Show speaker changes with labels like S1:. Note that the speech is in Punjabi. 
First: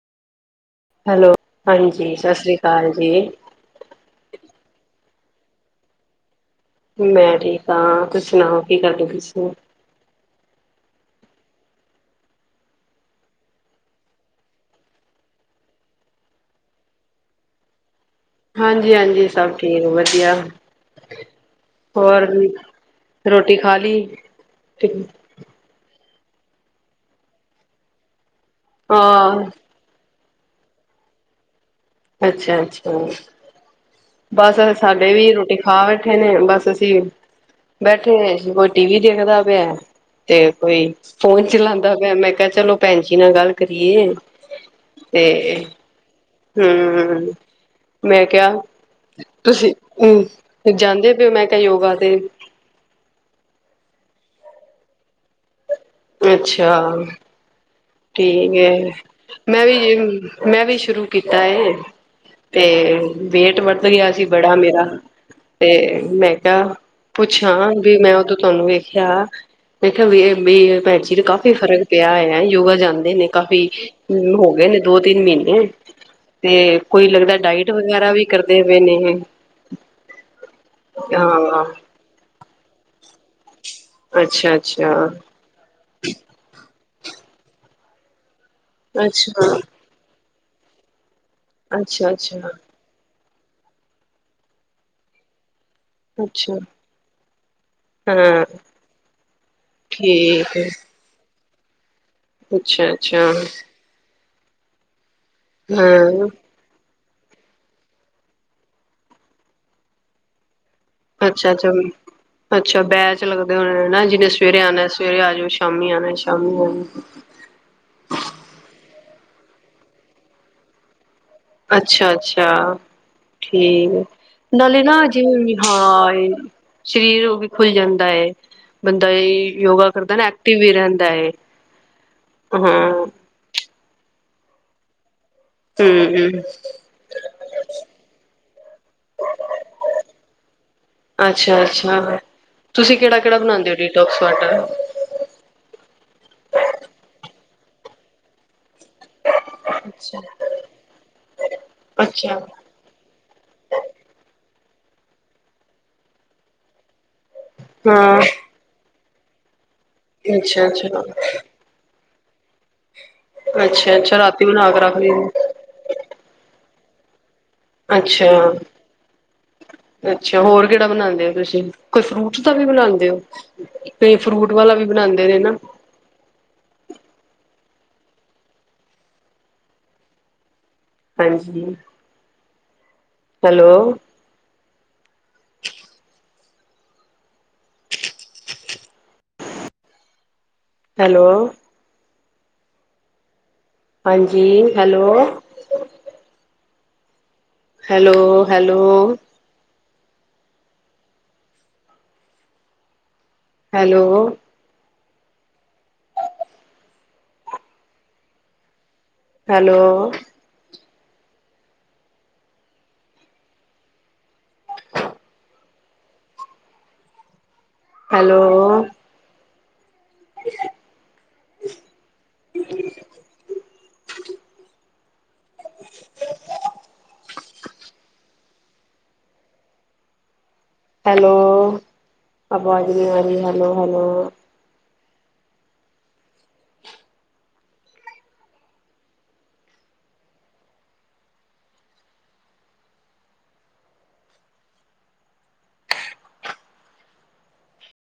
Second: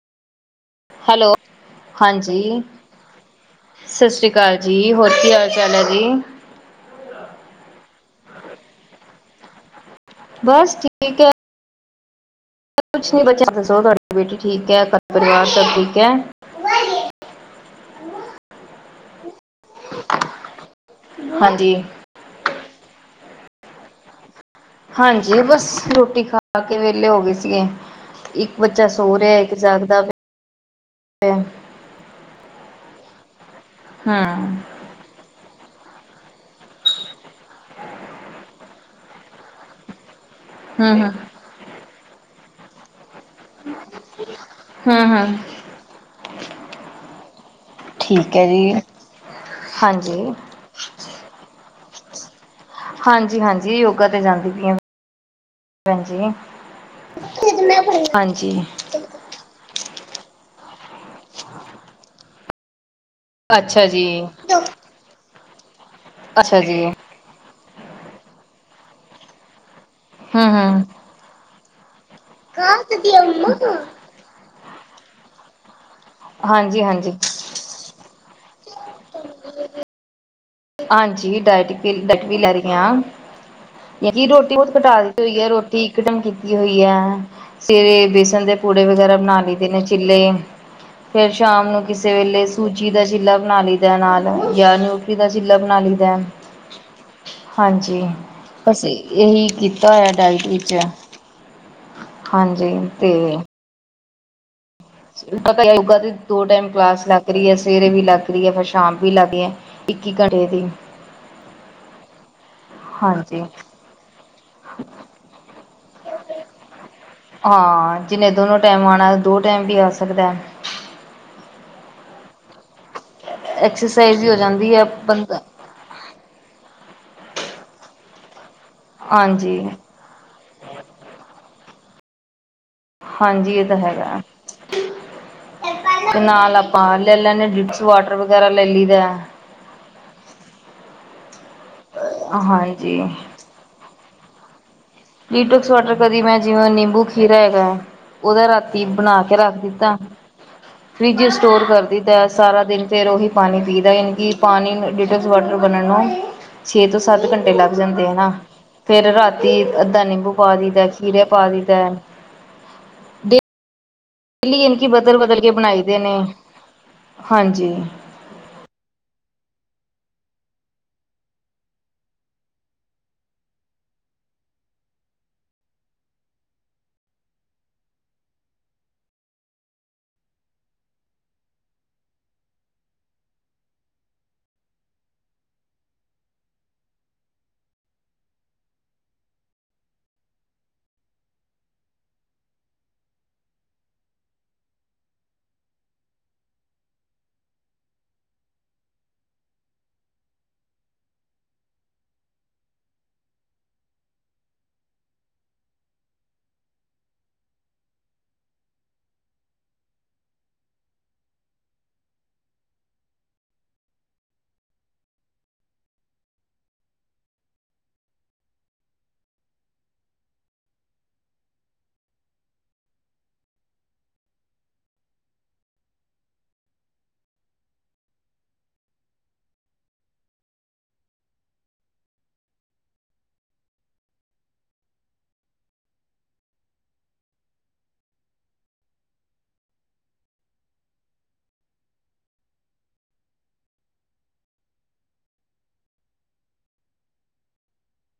S1: ਹੈਲੋ
S2: ਸਤਿ
S1: ਹਾਂਜੀ
S2: ਸ੍ਰੀ ਅਕਾਲ ਜੀ
S1: ਸਤਿ ਸ੍ਰੀ ਅਕਾਲ ਜੀ। ਹੋਰ ਕੀ ਹਾਲ ਚਾਲ ਆ ਜੀ।
S2: ਮੈਂ ਠੀਕ ਹਾਂ ਤੁਸੀਂ ਸੁਣਾਓ ਕੀ ਕਰਦੇ ਪਏ ਸੀ।
S1: ਬਸ ਠੀਕ ਹੈ। ਕੁਛ ਨੀ ਬੱਚਾ ਦੱਸੋ ਤੁਹਾਡੀ ਬੇਟੀ ਠੀਕ ਹੈ ਤੁਹਾਡਾ ਪਰਿਵਾਰ ਸਭ ਠੀਕ ਹੈ।
S2: ਹਾਂਜੀ ਹਾਂਜੀ ਸਭ ਠੀਕ ਵਧੀਆ।
S1: ਹਾਂਜੀ
S2: ਹੋਰ ਵੀ ਰੋਟੀ ਖਾ ਲਈ
S1: ਹਾਂਜੀ ਬਸ ਰੋਟੀ ਖਾ ਕੇ ਵਿਹਲੇ ਹੋ ਗਏ ਸੀਗੇ। ਇੱਕ ਬੱਚਾ ਸੋ ਰਿਹਾ
S2: ਹਾਂ
S1: ਇੱਕ ਜਾਗਦਾ ਤੇ
S2: ਅੱਛਾ ਅੱਛਾ।
S1: ਹਮ
S2: ਬਸ ਅ ਸਾਡੇ ਵੀ ਰੋਟੀ ਖਾ ਬੈਠੇ ਨੇ ਬਸ ਅਸੀਂ ਬੈਠੇ ਅਸੀ ਕੋਈ ਟੀ ਵੀ ਦੇਖਦਾ ਪਿਆ। ਤੇ ਕੋਈ
S1: ਹਮ ਹਮ
S2: ਫੋਨ ਚਲਾਦਾ। ਮੈਂ ਕਿਹਾ ਚਲੋ ਭੈਣ ਜੀ ਨਾਲ ਗੱਲ ਕਰੀਏ।
S1: ਹੂੰ ਹੂੰ
S2: ਹੂੰ ਮੈਂ
S1: ਠੀਕ ਹੈ ਜੀ
S2: ਕਿਹਾ ਤੁਸੀਂ
S1: ਹਾਂਜੀ
S2: ਜਾਂਦੇ ਪਏ ਮੈਂ ਤੇ ਯੋਗਾ ਦੇ
S1: ਹਾਂਜੀ ਹਾਂਜੀ ਯੋਗਾ ਤੇ ਜਾਂਦੀ ਪਈ ਆ। ਭੈਣ ਜੀ
S2: ਅੱਛਾ। ਠੀਕ
S1: ਹਾਂਜੀ
S2: ਮੈਂ ਵੀ ਮੈਂ ਵੀ ਸ਼ੁਰੂ ਕੀਤਾ ਇਹ ਤੇ ਵੇਟ ਵੱਧ
S1: ਅੱਛਾ ਜੀ
S2: ਗਿਆ ਸੀ ਬੜਾ ਮੇਰਾ ਅਤੇ ਮੈਂ
S1: ਅੱਛਾ
S2: ਕਿਹਾ
S1: ਜੀ
S2: ਪੁੱਛਾਂ ਵੀ ਮੈਂ ਉਦੋਂ ਤੁਹਾਨੂੰ ਵੇਖਿਆ। [unintelligible] ਫ਼ਰਕ
S1: ਹਮ ਹਮ
S2: ਪਿਆ ਹੈ ਹੋਏਗਾ ਯੋਗਾ,
S1: ਕਾ
S2: ਜਾਂਦੇ
S1: ਤਦੀਆ
S2: ਨੇ
S1: ਅੰਮਾ
S2: ਕਾਫ਼ੀ ਮੈਂਨੂੰ ਹੋ ਗਏ ਨੇ, ਦੋ ਤਿੰਨ ਮਹੀਨੇ, ਤੇ
S1: ਹਾਂਜੀ
S2: ਕੋਈ
S1: ਹਾਂਜੀ
S2: ਲੱਗਦਾ ਡਾਇਟ ਵਗੈਰਾ ਵੀ, ਕਰਦੇ ਪਏ ਨੇ,
S1: ਹਾਂਜੀ
S2: ਹਾਂ
S1: ਡਇਟ-ਡਾਇਟ ਹੀ ਲੇ ਰਹੀ। ਆ,
S2: ਅੱਛਾ
S1: ਰੋਟੀ ਬਹੁਤ ਘਟਾ
S2: ਅੱਛਾ
S1: ਤੀ ਹੋਈ ਹੈ ਰੋਟੀ ਇੱਕ ਟੈਮ ਕੀਤੀ ਹੋਈ ਐ। ਸਵੇਰੇ ਬੇਸਣ ਦੇ, ਪੂੜੇ ਵਗੈਰਾ ਬਣਾ
S2: ਅੱਛਾ
S1: ਲਈਦੇ ਨੇ ਚਿੱਲੇ, ਫੇਰ ਸ਼ਾਮ ਨੂੰ
S2: ਅੱਛਾ
S1: ਕਿਸੇ ਵੇਲੇ
S2: ਅੱਛਾ
S1: ਸੂਜੀ ਦਾ ਚਿੱਲਾ ਬਣਾ ਲਈ ਦਾ ਨਾਲ ਜਾਂ ਨਿ ਸੀ, ਲ ਬਣਾ ਲਈ ਦਾ,
S2: ਅੱਛਾ
S1: ਹਾਂਜੀ
S2: ਹਾਂ
S1: ਬਸ ਇਹੀ ਕੀਤਾ ਹੋਇਆ ਡਾਇਟ
S2: ਠੀਕ ਹੈ
S1: ਵਿੱਚ ਹਾਂਜੀ
S2: ਅੱਛਾ ਅੱਛਾ
S1: ਤੇ, ਪਤਾ ਯੋਗਾ ਦੀ
S2: ਹਾਂ
S1: ਦੋ ਟਾਈਮ ਕਲਾਸ ਲੱਗ ਰਹੀ ਹੈ ਸਵੇਰੇ ਵੀ ਲੱਗ ਰਹੀ ਹੈ ਫਿਰ ਸ਼ਾਮ ਵੀ ਲੱਗ ਹੈ ਇੱਕ ਘੰਟੇ ਦੀ
S2: ਅੱਛਾ-ਅੱਛਾ, ਅੱਛਾ ਬੈਚ ਚ
S1: ਹਾਂਜੀ
S2: ਲੱਗਦੇ ਹੋਣੇ ਨਾ ਜਿਨੇ ਸਵੇਰੇ ਆਣਾ ਸਵੇਰੇ ਆ ਜਾਓ ਸ਼ਾਮੀ ਆਣਾ ਸ਼ਾਮੀ ਆਜੋ।
S1: ਹਾਂ ਜਿਹਨੇ ਦੋਨੋ ਟਾਈਮ ਆਣਾ ਦੋ ਟਾਈਮ ਵੀ ਆ ਸਕਦਾ।
S2: ਅੱਛਾ-ਅੱਛਾ, ਠੀਕ ਹੈ
S1: ਐਕਸਰਸਾਈਜ਼ ਵੀ ਹੋ ਜਾਂਦੀ
S2: ਨਾਲੇ
S1: ਹੈ
S2: ਨਾ
S1: ਬੰਦਾ
S2: ਜਿਵੇਂ ਹਾਂ ਸਰੀਰ ਵੀ ਖੁੱਲ ਜਾਂਦਾ ਏ, ਬੰਦਾ
S1: ਹਾਂਜੀ
S2: ਯੋਗਾ ਕਰਦਾ ਨਾ ਐਕਟਿਵ ਵੀ ਰਹਿੰਦਾ ਐ।
S1: ਹਾਂਜੀ, ਇਹ ਤਾਂ ਹੈਗਾ। ਤੇ
S2: ਹੂੰ-ਹੂੰ,
S1: ਨਾਲ ਆਪਾਂ ਲੈ ਲੈਂਦੇ ਹਾਂ ਡਿਟਸ ਵਾਟਰ ਵਗੈਰਾ ਲੈ ਲਈ ਦਾ
S2: ਅੱਛਾ, ਅੱਛਾ-ਅੱਛਾ, ਤੁਸੀਂ
S1: ਹਾਂਜੀ
S2: ਕਿਹੜਾ-ਕਿਹੜਾ ਬਣਾਦੇ ਔ ਡੀ ਡੋਕਸ ਵਟਾਰ,
S1: ਲੀਟੋਕਸ ਵਾਟਰ ਕਦੀ ਮੈਂ ਜਿਵੇਂ ਨਿੰਬੂ ਖੀਰਾ ਹੈਗਾ ਹੈ ਉਹਦਾ ਰਾ ਬਣਾ ਕੇ ਰੱਖ ਦਿੱਤਾ
S2: ਅੱਛਾ,
S1: ਫਰਿੱਜ ਸਟੋਰ ਕਰ ਦਿੱਤਾ
S2: ਅੱਛਾ
S1: ਸਾਰਾ ਦਿਨ ਫਿਰ ਉਹੀ ਪਾਣੀ ਪੀ ਦਾ ਯਾਨੀ ਕਿ ਪਾਣੀ ਲੇਟਸ ਵਰਸਨ ਬਣਨ ਨੂੰ ਛੇ ਤੋਂ ਸ ਸੱਤ ਘੰਟੇ ਲੱਗ ਜਾਂਦੇ ਐ
S2: ਹਾਂ।
S1: ਨਾ ਫਿਰ ਰਾਤੀ ਅੱਧਾ ਨਿੰਬੂ ਪਾ ਦਈ ਦਾ
S2: ਅੱਛਾ-ਅੱਛਾ,
S1: ਖੀਰੇ ਪਾ ਦਈ ਦਾ
S2: ਅੱਛਾ ਅੱਛਾ
S1: [unintelligible] ਬਦਲ ਬਦਲ ਕੇ ਬਣਾਈ ਦੇ ਨੇ ਹਾਂਜੀ
S2: ਅੱਛਾ ਅੱਛਾ ਹੋਰ ਕਿਹੜਾ ਬਣਾਉਂਦੇ ਹੋ ਤੁਸੀਂ ਕੋਈ ਫਰੂਟਸ ਦਾ ਵੀ ਬਣਾਉਦੇ ਹੋ ਕਈ ਫਰੂਟ ਵਾਲਾ ਵੀ ਬਣਾਉਂਦੇ ਨੇ ਨਾ ਹਾਂਜੀ ਹੈਲੋ ਹੈਲੋ ਹਾਂਜੀ hello hello hello hello hello hello [unintelligible] [inaudible] [unintelligible] hello ਆਵਾਜ਼ ਨੀ ਆ ਰਹੀ। Hello hello